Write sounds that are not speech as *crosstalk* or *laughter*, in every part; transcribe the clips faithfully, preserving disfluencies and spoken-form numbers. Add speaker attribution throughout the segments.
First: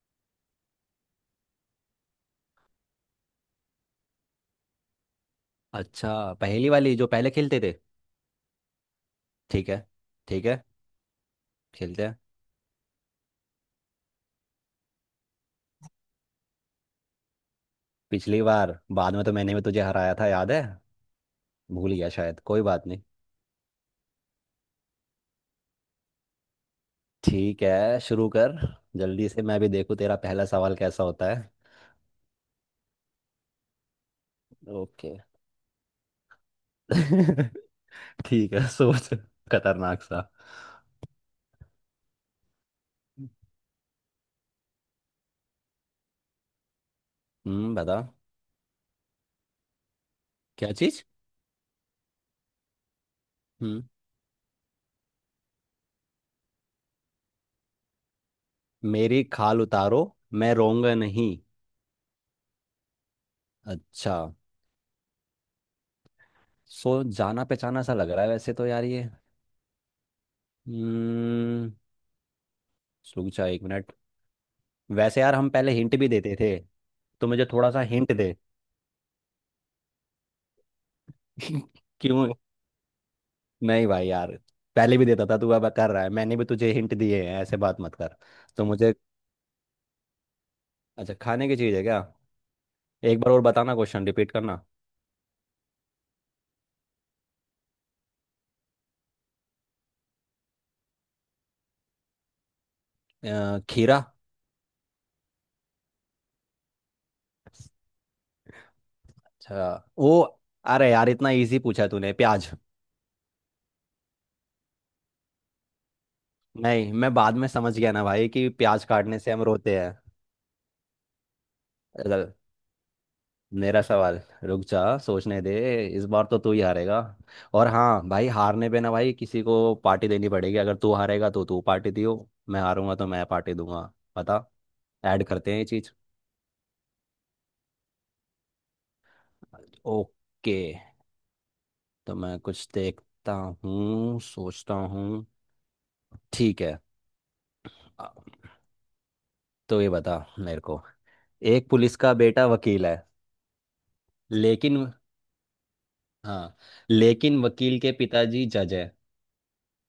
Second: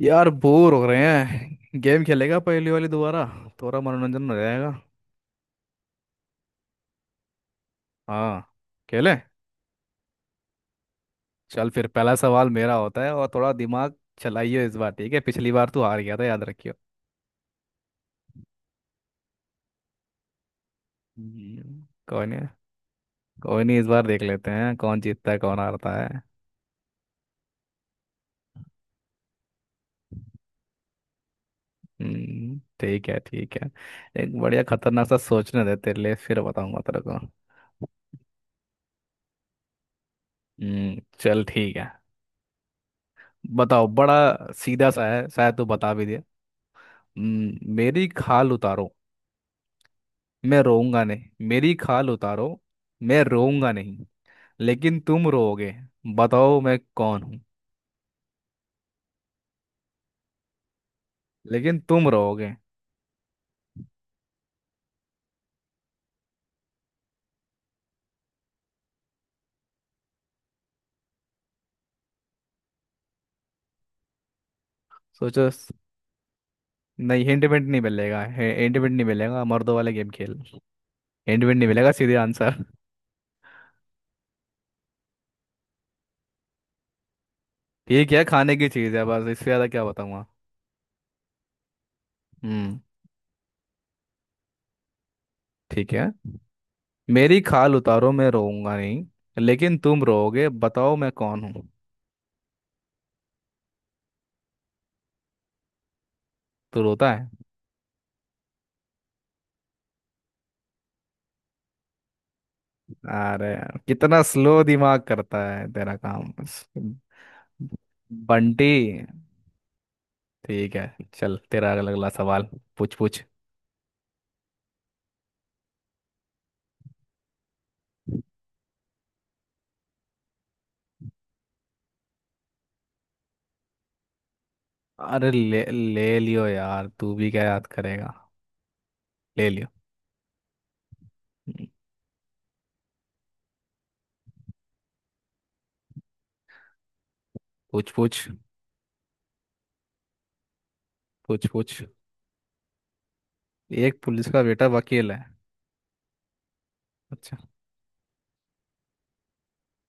Speaker 1: यार बोर हो रहे हैं। गेम खेलेगा? पहली वाली दोबारा, थोड़ा मनोरंजन हो जाएगा।
Speaker 2: अच्छा, पहेली वाली जो पहले खेलते थे।
Speaker 1: हाँ, खेलें।
Speaker 2: ठीक है। ठीक है,
Speaker 1: चल फिर
Speaker 2: खेलते
Speaker 1: पहला
Speaker 2: हैं।
Speaker 1: सवाल मेरा होता है, और थोड़ा दिमाग चलाइए इस बार। ठीक है, पिछली बार तू हार गया था, याद रखियो।
Speaker 2: पिछली बार बाद में तो मैंने भी तुझे हराया था, याद है।
Speaker 1: हम्म,
Speaker 2: भूल गया
Speaker 1: कोई
Speaker 2: शायद,
Speaker 1: नहीं।
Speaker 2: कोई बात नहीं।
Speaker 1: कोई नहीं, इस बार देख लेते हैं कौन जीतता है, कौन हारता है।
Speaker 2: ठीक है, शुरू कर। जल्दी से मैं भी देखूं तेरा पहला सवाल कैसा होता है।
Speaker 1: हम्म, ठीक है ठीक है। एक बढ़िया खतरनाक
Speaker 2: ओके।
Speaker 1: सा सोचने दे तेरे लिए, फिर बताऊंगा तेरे को।
Speaker 2: *laughs* ठीक है, सोच। खतरनाक सा।
Speaker 1: हम्म, चल ठीक है। बताओ, बड़ा सीधा सा है, शायद तू बता भी दे। हम्म,
Speaker 2: हम्म, बता।
Speaker 1: मेरी खाल उतारो, मैं
Speaker 2: क्या
Speaker 1: रोऊंगा
Speaker 2: चीज
Speaker 1: नहीं। मेरी खाल उतारो, मैं रोऊंगा
Speaker 2: हम्म
Speaker 1: नहीं, लेकिन तुम रोओगे। बताओ मैं कौन हूँ?
Speaker 2: मेरी खाल उतारो, मैं रोऊंगा नहीं।
Speaker 1: लेकिन तुम रोओगे।
Speaker 2: अच्छा। सो, जाना पहचाना सा लग रहा है वैसे तो यार ये। हम्म रुक जा, एक मिनट। वैसे यार,
Speaker 1: सोचो
Speaker 2: हम
Speaker 1: स-
Speaker 2: पहले हिंट भी देते थे।
Speaker 1: नहीं,
Speaker 2: तो
Speaker 1: हिंट
Speaker 2: मुझे
Speaker 1: विंट
Speaker 2: थोड़ा
Speaker 1: नहीं
Speaker 2: सा हिंट
Speaker 1: मिलेगा।
Speaker 2: दे।
Speaker 1: हिंट विंट नहीं मिलेगा, मर्दों वाला गेम खेल। हिंट विंट नहीं
Speaker 2: *laughs*
Speaker 1: मिलेगा, सीधे
Speaker 2: क्यों?
Speaker 1: आंसर।
Speaker 2: नहीं भाई यार। पहले भी देता था तू, अब कर रहा है। मैंने भी तुझे हिंट दिए हैं, ऐसे बात मत
Speaker 1: ठीक
Speaker 2: कर।
Speaker 1: है, खाने
Speaker 2: तो
Speaker 1: की
Speaker 2: मुझे
Speaker 1: चीज़ है, बस इससे ज़्यादा क्या बताऊंगा।
Speaker 2: अच्छा, खाने की चीज़ है क्या?
Speaker 1: हम्म।
Speaker 2: एक बार और बताना, क्वेश्चन रिपीट करना।
Speaker 1: ठीक है, मेरी खाल उतारो मैं रोऊंगा नहीं, लेकिन तुम रोओगे। बताओ मैं कौन हूँ?
Speaker 2: अ, खीरा।
Speaker 1: तो रोता है।
Speaker 2: अच्छा वो। अरे यार, इतना इजी पूछा तूने। प्याज।
Speaker 1: अरे यार, कितना स्लो दिमाग करता है तेरा काम।
Speaker 2: नहीं, मैं बाद में समझ गया ना भाई कि
Speaker 1: बंटी।
Speaker 2: प्याज काटने से हम रोते
Speaker 1: ठीक है चल, तेरा अगला अगला
Speaker 2: हैं।
Speaker 1: सवाल। पूछ पूछ।
Speaker 2: मेरा सवाल। रुक जा, सोचने दे। इस बार तो तू ही हारेगा। और हाँ भाई, हारने पे ना भाई किसी को पार्टी देनी पड़ेगी। अगर तू हारेगा तो तू पार्टी दियो। मैं हारूंगा तो मैं पार्टी दूंगा, पता। ऐड
Speaker 1: अरे
Speaker 2: करते हैं
Speaker 1: ले
Speaker 2: ये चीज।
Speaker 1: ले लियो यार, तू भी क्या याद करेगा। ले लियो।
Speaker 2: ओके।
Speaker 1: हम्म,
Speaker 2: तो मैं कुछ देखता हूँ, सोचता हूँ। ठीक है।
Speaker 1: पूछ
Speaker 2: अ,
Speaker 1: पूछ।
Speaker 2: तो ये बता मेरे को।
Speaker 1: पूछ
Speaker 2: एक
Speaker 1: पूछ।
Speaker 2: पुलिस का बेटा वकील है,
Speaker 1: एक पुलिस का बेटा
Speaker 2: लेकिन।
Speaker 1: वकील है।
Speaker 2: हाँ,
Speaker 1: अच्छा।
Speaker 2: लेकिन वकील के पिताजी जज है।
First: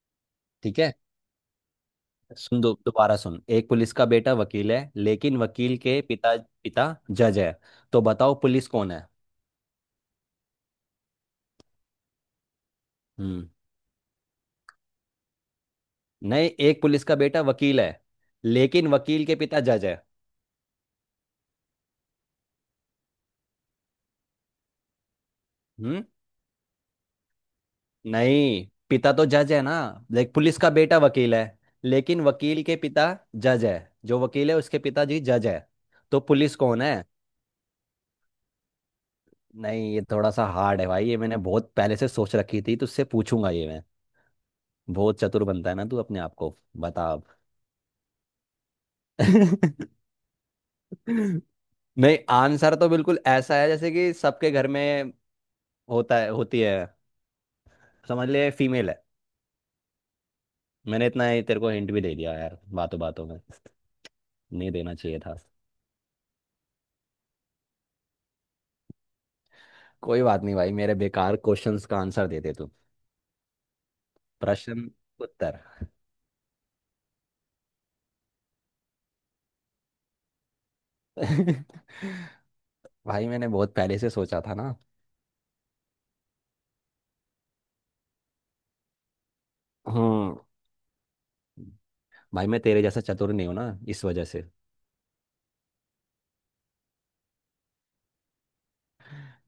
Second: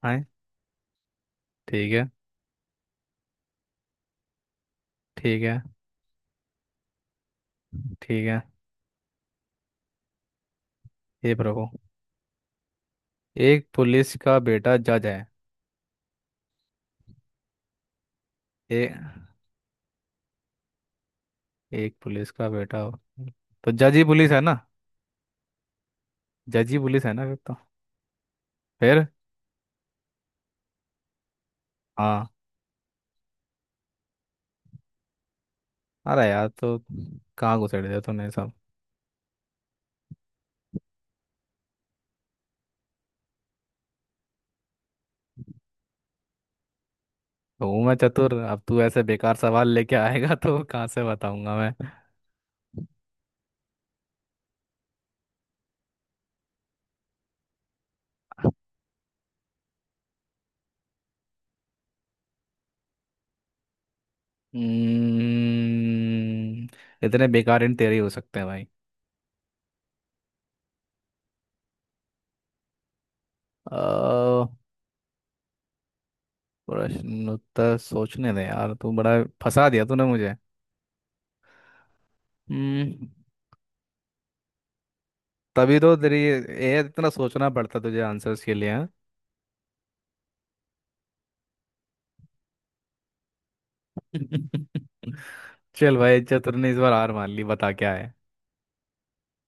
Speaker 1: है।
Speaker 2: ठीक है,
Speaker 1: ठीक है।
Speaker 2: सुन। दो दोबारा सुन, एक पुलिस का बेटा वकील है लेकिन
Speaker 1: ठीक है।
Speaker 2: वकील के पिता पिता जज है। तो
Speaker 1: ठीक
Speaker 2: बताओ,
Speaker 1: है।
Speaker 2: पुलिस कौन है?
Speaker 1: हे प्रभु।
Speaker 2: हम्म
Speaker 1: एक पुलिस का बेटा जज है।
Speaker 2: नहीं, एक पुलिस का बेटा वकील है
Speaker 1: ए,
Speaker 2: लेकिन वकील के पिता जज है।
Speaker 1: एक पुलिस का बेटा वकील। तो जज ही पुलिस है ना।
Speaker 2: हम्म
Speaker 1: जज ही पुलिस है ना फिर तो।
Speaker 2: नहीं,
Speaker 1: फिर।
Speaker 2: पिता तो जज है ना। लाइक, पुलिस का बेटा वकील है लेकिन
Speaker 1: हाँ।
Speaker 2: वकील के पिता जज है। जो वकील है उसके पिताजी जज है। तो
Speaker 1: अरे यार
Speaker 2: पुलिस
Speaker 1: तो,
Speaker 2: कौन है?
Speaker 1: कहाँ घुसेड़ दिया तूने सब।
Speaker 2: नहीं, ये थोड़ा सा हार्ड है भाई। ये मैंने बहुत पहले से सोच रखी थी, तुझसे पूछूंगा ये मैं। बहुत चतुर बनता है ना तू अपने आप को, बता।
Speaker 1: हूँ मैं चतुर, अब तू ऐसे बेकार सवाल
Speaker 2: अब। *laughs*
Speaker 1: लेके आएगा तो कहाँ से बताऊंगा मैं।
Speaker 2: नहीं, आंसर तो बिल्कुल ऐसा है जैसे कि सबके घर में होता है, होती है। समझ ले, फीमेल है। मैंने इतना ही तेरे को हिंट भी दे दिया यार, बातों बातों में। नहीं देना चाहिए था।
Speaker 1: हम्म, इतने बेकार इन तेरे ही हो सकते हैं भाई।
Speaker 2: कोई बात नहीं भाई, मेरे बेकार क्वेश्चंस का आंसर दे दे तू।
Speaker 1: अ,
Speaker 2: प्रश्न, उत्तर।
Speaker 1: प्रश्न उत्तर सोचने दे यार, तू बड़ा फंसा दिया तूने मुझे।
Speaker 2: *laughs*
Speaker 1: हम्म,
Speaker 2: भाई मैंने बहुत पहले से सोचा था ना।
Speaker 1: तभी तो तेरी ये इतना सोचना पड़ता तुझे आंसर्स के लिए, हाँ?
Speaker 2: हम्म। भाई मैं तेरे जैसा चतुर नहीं हूं ना, इस वजह से।
Speaker 1: *laughs* चल भाई, चतुर ने इस बार हार मान ली, बता क्या है।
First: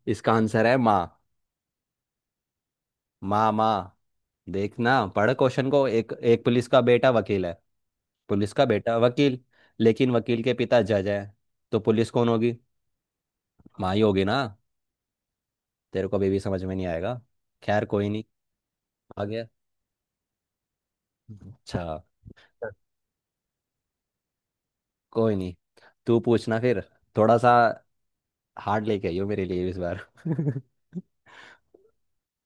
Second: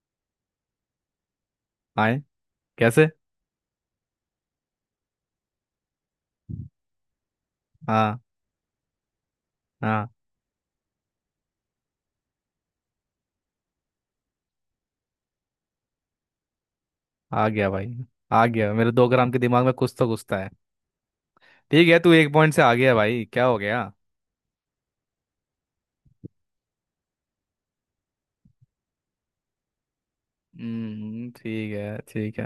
Speaker 2: इसका आंसर है माँ।
Speaker 1: आए। कैसे?
Speaker 2: माँ, माँ। देखना, पढ़ क्वेश्चन को, एक एक पुलिस का बेटा वकील है।
Speaker 1: हाँ
Speaker 2: पुलिस का बेटा वकील,
Speaker 1: हाँ।
Speaker 2: लेकिन वकील के पिता जज है। तो पुलिस कौन होगी? माँ ही होगी ना। तेरे को अभी भी समझ में नहीं आएगा।
Speaker 1: आ गया
Speaker 2: खैर,
Speaker 1: भाई।
Speaker 2: कोई नहीं।
Speaker 1: आ गया, मेरे दो
Speaker 2: आ
Speaker 1: ग्राम के
Speaker 2: गया।
Speaker 1: दिमाग में कुछ तो घुसता है।
Speaker 2: अच्छा।
Speaker 1: ठीक है, तू एक पॉइंट से आ गया भाई, क्या हो गया।
Speaker 2: कोई नहीं, तू पूछना फिर। थोड़ा सा हार्ड लेके आइयो मेरे लिए इस बार। *laughs* हम्म।
Speaker 1: हम्म। ठीक है ठीक है।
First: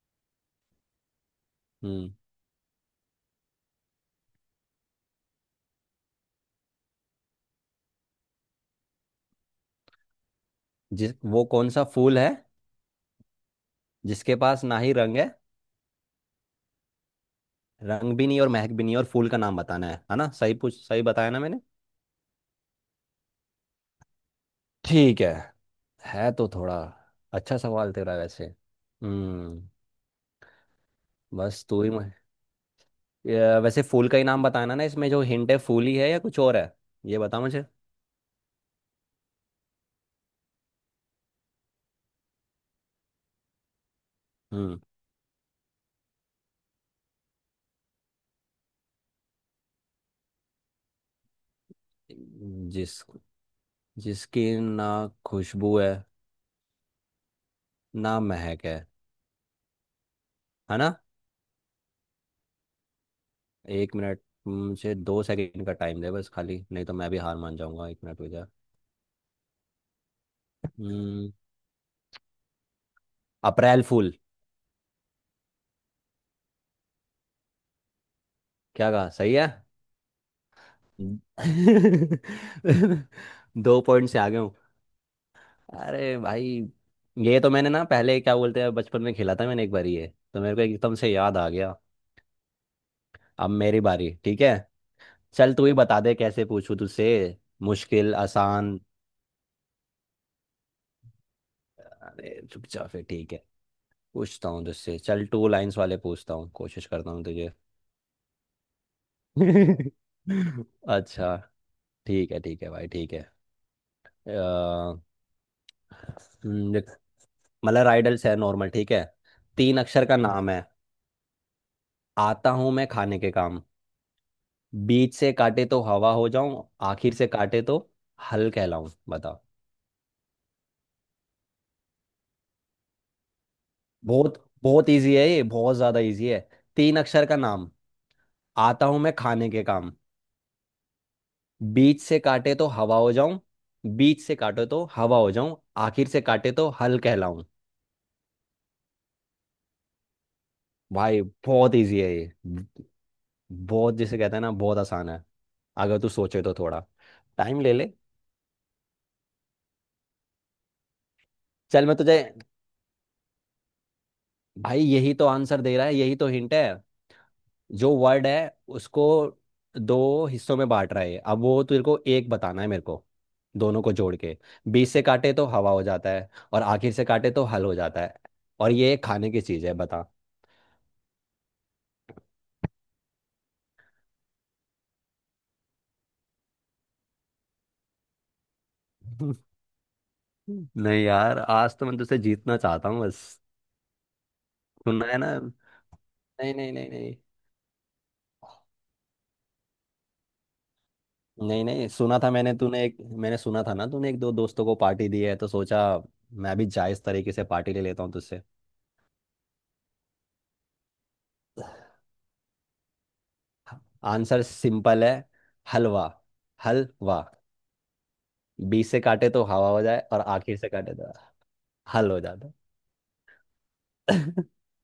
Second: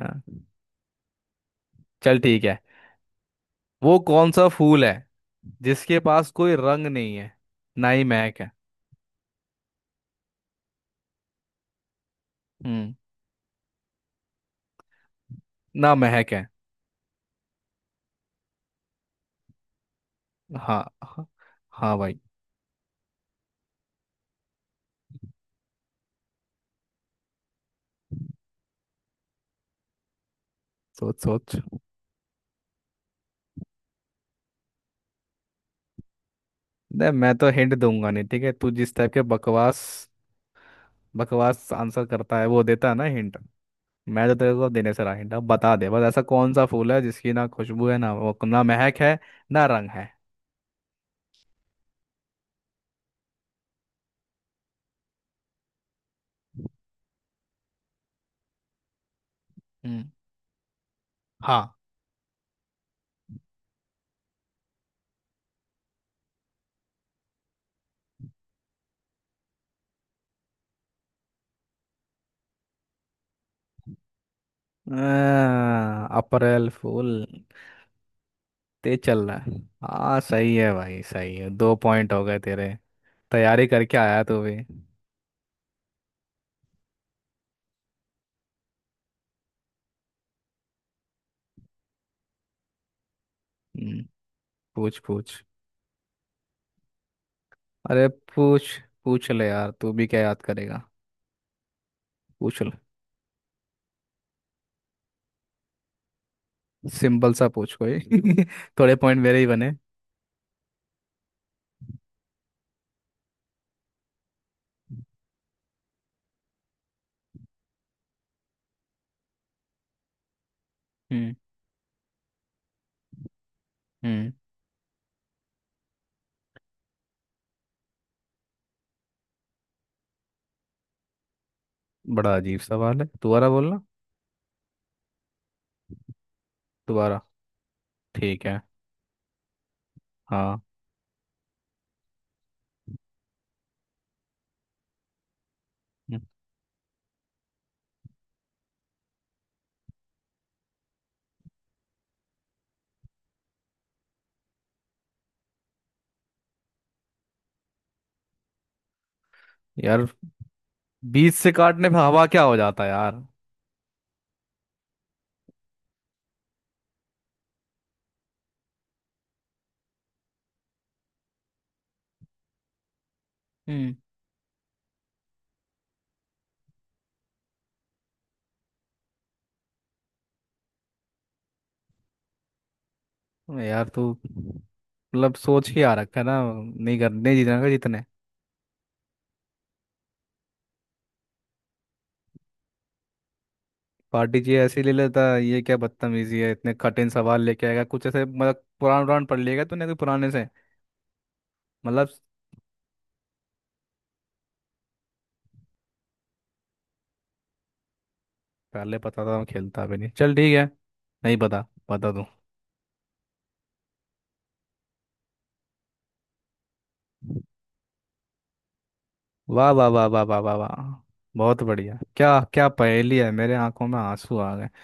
Speaker 1: चल ठीक है। वो कौन सा फूल है जिसके पास कोई रंग नहीं है, ना ही महक है।
Speaker 2: जिस वो कौन सा फूल है
Speaker 1: हम्म।
Speaker 2: जिसके पास ना ही रंग है।
Speaker 1: ना महक है।
Speaker 2: रंग भी नहीं और महक भी नहीं, और फूल का नाम बताना है है ना? सही पूछ
Speaker 1: हाँ
Speaker 2: सही
Speaker 1: हाँ।
Speaker 2: बताया ना मैंने?
Speaker 1: हाँ भाई।
Speaker 2: ठीक है। है तो थोड़ा। अच्छा सवाल तेरा वैसे। हम्म।
Speaker 1: सोच सोच।
Speaker 2: बस तू ही मैं। ये वैसे फूल का ही नाम बताना ना, इसमें जो हिंट है फूल ही है या कुछ और है?
Speaker 1: नहीं,
Speaker 2: ये
Speaker 1: मैं
Speaker 2: बता
Speaker 1: तो
Speaker 2: मुझे।
Speaker 1: हिंट दूंगा नहीं। ठीक है, तू जिस टाइप के बकवास बकवास आंसर करता है, वो देता है ना हिंट। मैं तो तेरे को
Speaker 2: हम्म
Speaker 1: देने से रहा हिंट। अब बता दे बस, ऐसा कौन सा फूल है जिसकी ना खुशबू है, ना वो ना महक है, ना रंग है।
Speaker 2: जिस जिसकी ना खुशबू है, ना महक है
Speaker 1: हम्म।
Speaker 2: है ना?
Speaker 1: हाँ।
Speaker 2: एक मिनट। मुझे दो सेकंड का टाइम दे बस खाली, नहीं तो मैं भी हार मान जाऊंगा। एक मिनट हो जाए। हम्म। अप्रैल फूल।
Speaker 1: आ, अप्रैल फूल।
Speaker 2: क्या
Speaker 1: ते
Speaker 2: कहा?
Speaker 1: चल
Speaker 2: सही
Speaker 1: रहा
Speaker 2: है?
Speaker 1: है। हाँ सही है भाई, सही है, दो पॉइंट हो गए तेरे।
Speaker 2: *laughs*
Speaker 1: तैयारी
Speaker 2: दो
Speaker 1: करके
Speaker 2: पॉइंट से
Speaker 1: आया
Speaker 2: आगे।
Speaker 1: तू भी।
Speaker 2: अरे भाई। ये तो मैंने ना, पहले क्या बोलते हैं, बचपन में खेला था मैंने एक बारी ये। तो मेरे को एकदम से याद आ गया। अब मेरी
Speaker 1: हम्म,
Speaker 2: बारी। ठीक है।
Speaker 1: पूछ पूछ।
Speaker 2: चल, तू ही बता दे कैसे पूछूं तुझसे,
Speaker 1: अरे
Speaker 2: मुश्किल
Speaker 1: पूछ
Speaker 2: आसान।
Speaker 1: पूछ ले यार, तू भी क्या याद करेगा।
Speaker 2: अरे
Speaker 1: पूछ ले।
Speaker 2: चुपचाप फिर, ठीक है। पूछता हूँ तुझसे चल, टू लाइंस वाले पूछता हूँ, कोशिश करता हूँ
Speaker 1: सिंपल सा
Speaker 2: तुझे।
Speaker 1: पूछ कोई। *laughs* थोड़े पॉइंट मेरे ही बने।
Speaker 2: *laughs* अच्छा। ठीक है, ठीक है भाई, ठीक है। अ, हम्म, देख, मतलब राइडल्स है नॉर्मल, ठीक है। तीन अक्षर का नाम है,
Speaker 1: हम्म।
Speaker 2: आता हूँ मैं खाने के काम।
Speaker 1: हम्म।
Speaker 2: बीच से काटे तो हवा हो जाऊं, आखिर से काटे तो हल कहलाऊं। बताओ।
Speaker 1: बड़ा अजीब सवाल है, दोबारा बोलना।
Speaker 2: बहुत बहुत इजी है ये, बहुत ज्यादा इजी है। तीन
Speaker 1: दोबारा।
Speaker 2: अक्षर का नाम,
Speaker 1: ठीक है।
Speaker 2: आता हूं मैं खाने के काम।
Speaker 1: हाँ।
Speaker 2: बीच से काटे तो हवा हो जाऊं, बीच से काटे तो हवा हो जाऊं, आखिर
Speaker 1: हम्म।
Speaker 2: से काटे तो हल कहलाऊं। भाई बहुत इजी है ये, ब- बहुत, जिसे कहते हैं ना, बहुत आसान है। अगर तू सोचे तो थोड़ा टाइम ले ले।
Speaker 1: यार, बीच से
Speaker 2: चल
Speaker 1: काटने
Speaker 2: मैं
Speaker 1: पे
Speaker 2: तुझे।
Speaker 1: हवा क्या हो जाता है यार।
Speaker 2: भाई यही तो आंसर दे रहा है, यही तो हिंट है। जो वर्ड है उसको दो हिस्सों में बांट रहा है, अब वो तेरे को एक बताना है मेरे को, दोनों को
Speaker 1: हम्म।
Speaker 2: जोड़ के। बीच से काटे तो हवा हो जाता है, और आखिर से काटे तो हल हो जाता है। और ये खाने की चीज है, बता।
Speaker 1: यार तू मतलब सोच ही आ रखा है ना, नहीं कर नहीं जीतना का जीतने।
Speaker 2: *laughs* नहीं यार, आज तो मैं तुझसे जीतना चाहता हूँ बस।
Speaker 1: पार्टी जी ऐसे ही ले
Speaker 2: सुना है
Speaker 1: लेता
Speaker 2: ना।
Speaker 1: है, ये क्या बदतमीजी है,
Speaker 2: नहीं, नहीं,
Speaker 1: इतने
Speaker 2: नहीं,
Speaker 1: कठिन
Speaker 2: नहीं।
Speaker 1: सवाल लेके आएगा कुछ ऐसे, मतलब पुराण पुराण पढ़ लिएगा तूने कोई पुराने से।
Speaker 2: नहीं, नहीं
Speaker 1: मतलब,
Speaker 2: सुना था मैंने, तूने एक, मैंने सुना था ना तूने एक दो दोस्तों को पार्टी दी है, तो सोचा मैं भी जायज तरीके से पार्टी ले लेता हूँ तुझसे।
Speaker 1: पहले पता था मैं खेलता भी नहीं। चल ठीक है, नहीं पता, बता दूं।
Speaker 2: आंसर सिंपल है, हलवा। हलवा, बीच से काटे तो
Speaker 1: वाह
Speaker 2: हवा हो
Speaker 1: वाह
Speaker 2: जाए
Speaker 1: वाह
Speaker 2: और
Speaker 1: वाह वाह वाह
Speaker 2: आखिर से
Speaker 1: वाह।
Speaker 2: काटे तो
Speaker 1: बहुत बढ़िया,
Speaker 2: हल हो
Speaker 1: क्या
Speaker 2: जाता।
Speaker 1: क्या पहेली है, मेरे आंखों में आंसू आ गए।
Speaker 2: *laughs*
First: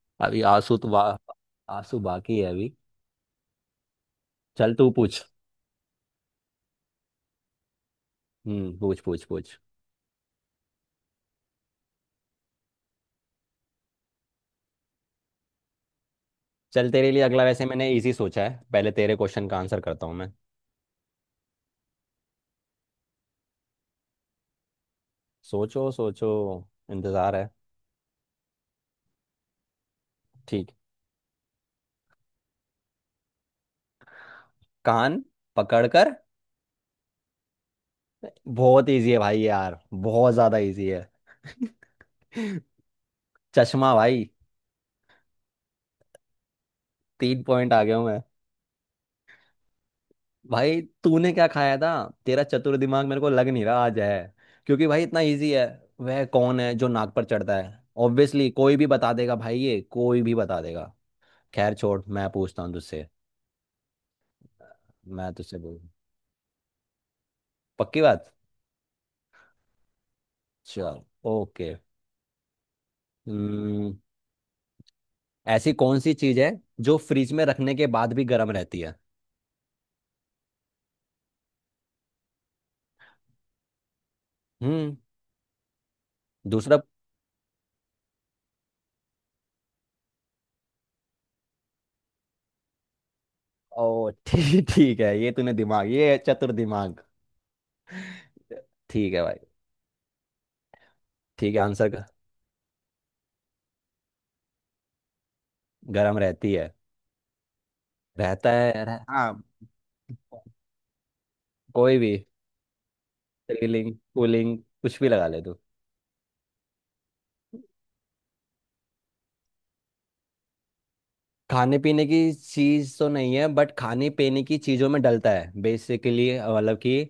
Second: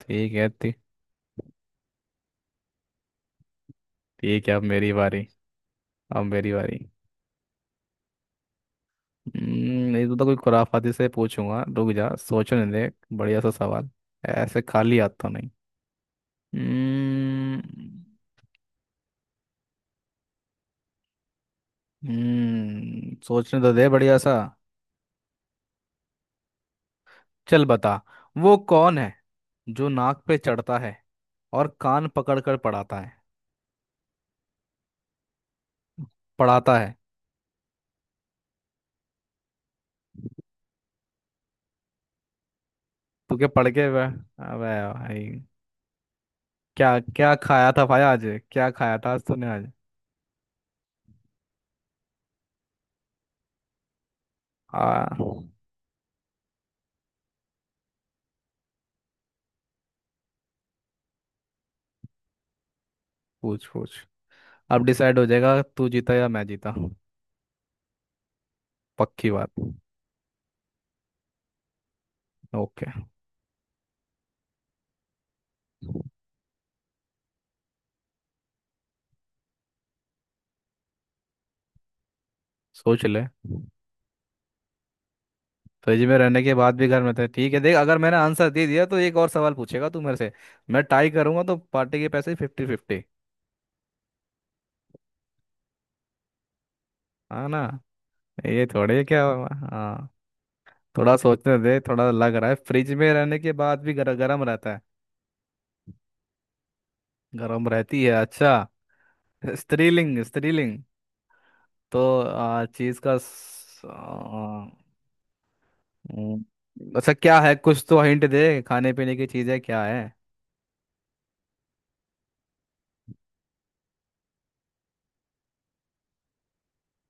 Speaker 1: ठीक
Speaker 2: अभी
Speaker 1: है,
Speaker 2: आंसू
Speaker 1: ठीक।
Speaker 2: तो बा, आंसू बाकी है अभी।
Speaker 1: ठीक है, अब
Speaker 2: चल तू
Speaker 1: मेरी
Speaker 2: पूछ।
Speaker 1: बारी। अब मेरी बारी।
Speaker 2: हम्म पूछ पूछ पूछ।
Speaker 1: हम्म, ये तो, तो कोई खुराफाती से पूछूंगा, रुक जा सोचने दे। बढ़िया सा सवाल। ऐसे खाली हाथ तो नहीं।
Speaker 2: चल, तेरे लिए अगला
Speaker 1: हम्म।
Speaker 2: वैसे मैंने इजी सोचा है, पहले तेरे क्वेश्चन का आंसर करता हूँ मैं।
Speaker 1: हम्म, सोचने तो दे, बढ़िया सा।
Speaker 2: सोचो सोचो, इंतजार है।
Speaker 1: चल बता। वो कौन है जो नाक पे
Speaker 2: ठीक।
Speaker 1: चढ़ता है और कान पकड़ कर पढ़ाता है?
Speaker 2: कान पकड़कर।
Speaker 1: पढ़ाता है।
Speaker 2: बहुत इजी है भाई यार, बहुत ज्यादा इजी है। *laughs*
Speaker 1: तू क्या पढ़ के
Speaker 2: चश्मा
Speaker 1: वे-
Speaker 2: भाई।
Speaker 1: अबे भाई, क्या क्या
Speaker 2: तीन
Speaker 1: खाया
Speaker 2: पॉइंट आ
Speaker 1: था
Speaker 2: गया
Speaker 1: भाई
Speaker 2: हूँ।
Speaker 1: आज। क्या खाया था आज तूने आज।
Speaker 2: भाई तूने क्या खाया था? तेरा चतुर दिमाग मेरे को लग नहीं रहा आज है, क्योंकि भाई
Speaker 1: आ
Speaker 2: इतना इजी है। वह कौन है जो नाक पर चढ़ता है, ऑब्वियसली कोई भी बता देगा भाई, ये कोई भी बता देगा। खैर छोड़, मैं पूछता हूँ तुझसे।
Speaker 1: पूछ पूछ। अब डिसाइड हो
Speaker 2: मैं तुझसे
Speaker 1: जाएगा,
Speaker 2: बोल,
Speaker 1: तू जीता या मैं जीता।
Speaker 2: पक्की बात।
Speaker 1: पक्की बात।
Speaker 2: चल। ओके।
Speaker 1: ओके।
Speaker 2: हम्म ऐसी कौन सी चीज है जो फ्रिज में रखने के बाद भी गर्म रहती है?
Speaker 1: सोच ले।
Speaker 2: हम्म।
Speaker 1: फ्रिज में रहने के बाद
Speaker 2: दूसरा।
Speaker 1: भी घर में थे। ठीक है देख, अगर मैंने आंसर दे दिया तो एक और सवाल पूछेगा तू मेरे से। मैं टाई करूंगा तो पार्टी के पैसे फिफ्टी फिफ्टी।
Speaker 2: ओ, *laughs* ठीक। ठीक है, ये तूने दिमाग, ये है चतुर दिमाग।
Speaker 1: हाँ ना। ये थोड़े
Speaker 2: ठीक
Speaker 1: क्या
Speaker 2: है भाई,
Speaker 1: हुआ? हाँ। थोड़ा
Speaker 2: ठीक
Speaker 1: सोचने
Speaker 2: है।
Speaker 1: दे,
Speaker 2: आंसर।
Speaker 1: थोड़ा लग रहा है फ्रिज में रहने के बाद भी गर, गर्म रहता है।
Speaker 2: गर्म रहती है,
Speaker 1: गर्म रहती है,
Speaker 2: रहता
Speaker 1: अच्छा।
Speaker 2: है यार, हाँ।
Speaker 1: स्त्रीलिंग स्त्रीलिंग।
Speaker 2: कोई
Speaker 1: तो
Speaker 2: भी
Speaker 1: आ, चीज का स-
Speaker 2: सीलिंग कूलिंग
Speaker 1: आ,
Speaker 2: कुछ भी लगा ले तू।
Speaker 1: हम्म, अच्छा क्या है, कुछ तो हिंट दे, खाने पीने की चीजें क्या है।
Speaker 2: खाने पीने की चीज तो नहीं है, बट खाने पीने की चीजों में डलता है बेसिकली, मतलब कि।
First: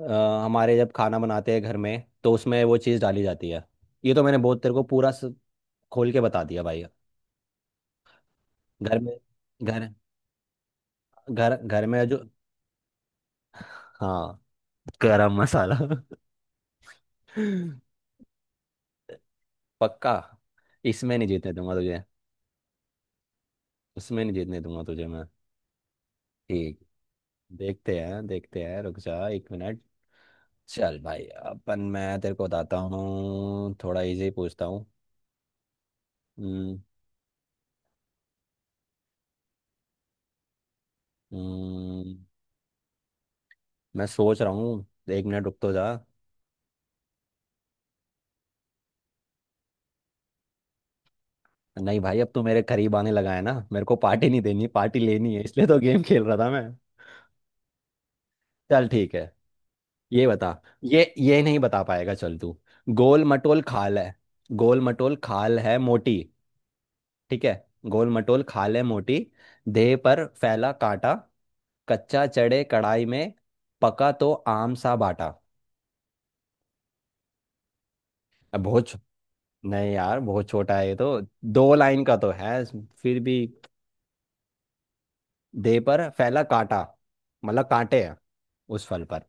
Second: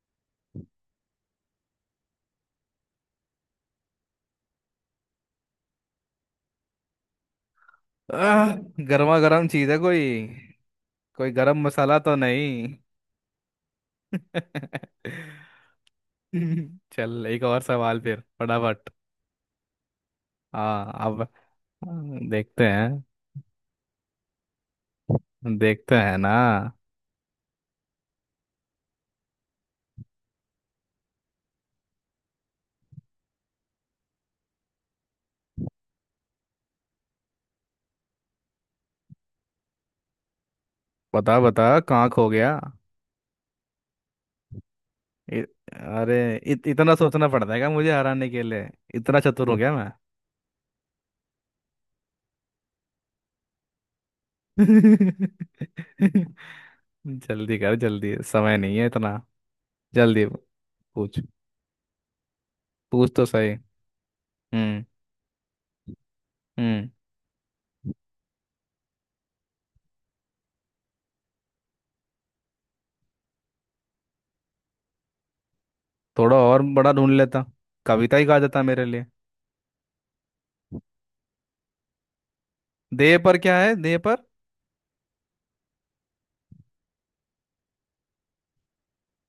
Speaker 2: अ, हमारे जब खाना बनाते हैं घर में तो उसमें वो चीज डाली जाती है। ये तो मैंने बहुत तेरे को पूरा स- खोल के बता दिया भाई।
Speaker 1: आह,
Speaker 2: घर में
Speaker 1: गर्मा गर्म चीज है
Speaker 2: घर
Speaker 1: कोई। कोई
Speaker 2: घर
Speaker 1: गरम
Speaker 2: घर
Speaker 1: मसाला
Speaker 2: में
Speaker 1: तो
Speaker 2: जो,
Speaker 1: नहीं?
Speaker 2: हाँ।
Speaker 1: *laughs*
Speaker 2: गरम मसाला।
Speaker 1: चल एक और सवाल
Speaker 2: *laughs*
Speaker 1: फिर फटाफट।
Speaker 2: पक्का।
Speaker 1: हाँ
Speaker 2: इसमें
Speaker 1: अब।
Speaker 2: नहीं जीतने दूंगा तुझे।
Speaker 1: हाँ, देखते हैं।
Speaker 2: उसमें नहीं जीतने दूंगा तुझे मैं।
Speaker 1: देखते हैं ना।
Speaker 2: ठीक। देखते हैं, देखते हैं, रुक जा एक मिनट। चल भाई अपन, मैं तेरे को बताता हूँ, थोड़ा इजी पूछता हूँ। हम्म,
Speaker 1: बता बता, कहाँ
Speaker 2: हम्म,
Speaker 1: खो गया।
Speaker 2: मैं सोच रहा हूँ, एक
Speaker 1: इ,
Speaker 2: मिनट रुक तो जा।
Speaker 1: अरे इत, इतना सोचना पड़ता है क्या मुझे हराने के लिए? इतना चतुर हो गया मैं।
Speaker 2: नहीं भाई, अब तू मेरे करीब आने लगा है ना, मेरे को पार्टी नहीं देनी, पार्टी लेनी है, इसलिए
Speaker 1: *laughs*
Speaker 2: तो गेम खेल रहा था मैं।
Speaker 1: जल्दी कर जल्दी, समय नहीं है
Speaker 2: चल ठीक है,
Speaker 1: इतना। जल्दी।
Speaker 2: ये बता। ये
Speaker 1: पूछ,
Speaker 2: ये नहीं बता पाएगा, चल तू।
Speaker 1: पूछ तो
Speaker 2: गोल
Speaker 1: सही।
Speaker 2: मटोल खाल है। गोल
Speaker 1: हम्म।
Speaker 2: मटोल खाल है मोटी।
Speaker 1: हम्म।
Speaker 2: ठीक है। गोल मटोल खाल है मोटी, देह पर फैला कांटा, कच्चा चढ़े कढ़ाई में, पका तो आम सा बाटा।
Speaker 1: थोड़ा और बड़ा ढूंढ लेता, कविता ही गा
Speaker 2: अब
Speaker 1: देता मेरे
Speaker 2: बहुत छो-
Speaker 1: लिए।
Speaker 2: नहीं यार, बहुत छोटा है ये तो, दो लाइन का तो है।
Speaker 1: देह
Speaker 2: फिर भी,
Speaker 1: पर क्या है देह पर?
Speaker 2: देह पर फैला कांटा, मतलब कांटे हैं उस फल पर।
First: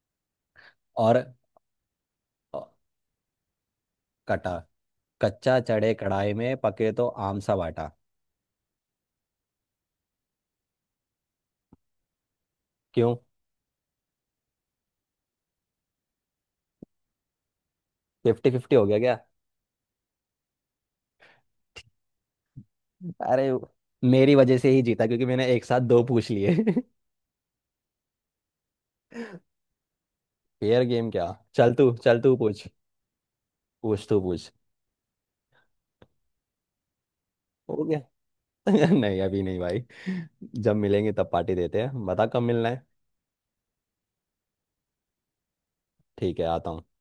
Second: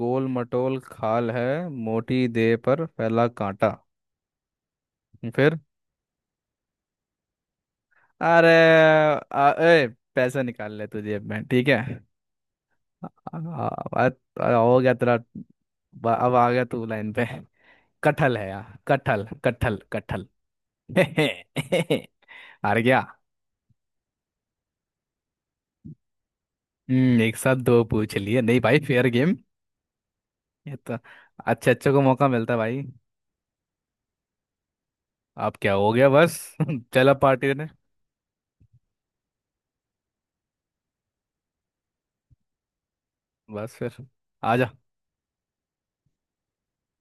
Speaker 1: गोल मटोल
Speaker 2: और
Speaker 1: खाल है मोटी, देह
Speaker 2: अ,
Speaker 1: पर फैला कांटा।
Speaker 2: कटा,
Speaker 1: फिर।
Speaker 2: कच्चा चढ़े कढ़ाई में, पके तो आम सा बाटा।
Speaker 1: अरे। आ, ए, पैसे निकाल ले तू जेब में, ठीक है?
Speaker 2: क्यों?
Speaker 1: आ, आ, आ, हो गया तेरा। ब- अब आ गया तू लाइन पे। कटहल है
Speaker 2: फिफ्टी फिफ्टी
Speaker 1: यार,
Speaker 2: हो गया क्या?
Speaker 1: कटहल कटहल कटहल। *laughs* हार गया।
Speaker 2: अरे, मेरी वजह से ही जीता क्योंकि मैंने एक साथ दो पूछ लिए। *laughs*
Speaker 1: हम्म, एक साथ दो पूछ लिए? नहीं भाई, फेयर गेम। ये
Speaker 2: फेयर
Speaker 1: तो,
Speaker 2: गेम क्या?
Speaker 1: अच्छे
Speaker 2: चल तू,
Speaker 1: अच्छे को
Speaker 2: चल
Speaker 1: मौका
Speaker 2: तू
Speaker 1: मिलता है
Speaker 2: पूछ।
Speaker 1: भाई।
Speaker 2: पूछ तू पूछ।
Speaker 1: आप क्या हो गया बस। *laughs* चला पार्टी ने।
Speaker 2: हो गया। *laughs* नहीं, अभी नहीं भाई। जब मिलेंगे तब पार्टी देते हैं, बता कब मिलना है?
Speaker 1: बस फिर, आजा।
Speaker 2: ठीक है, आता हूँ।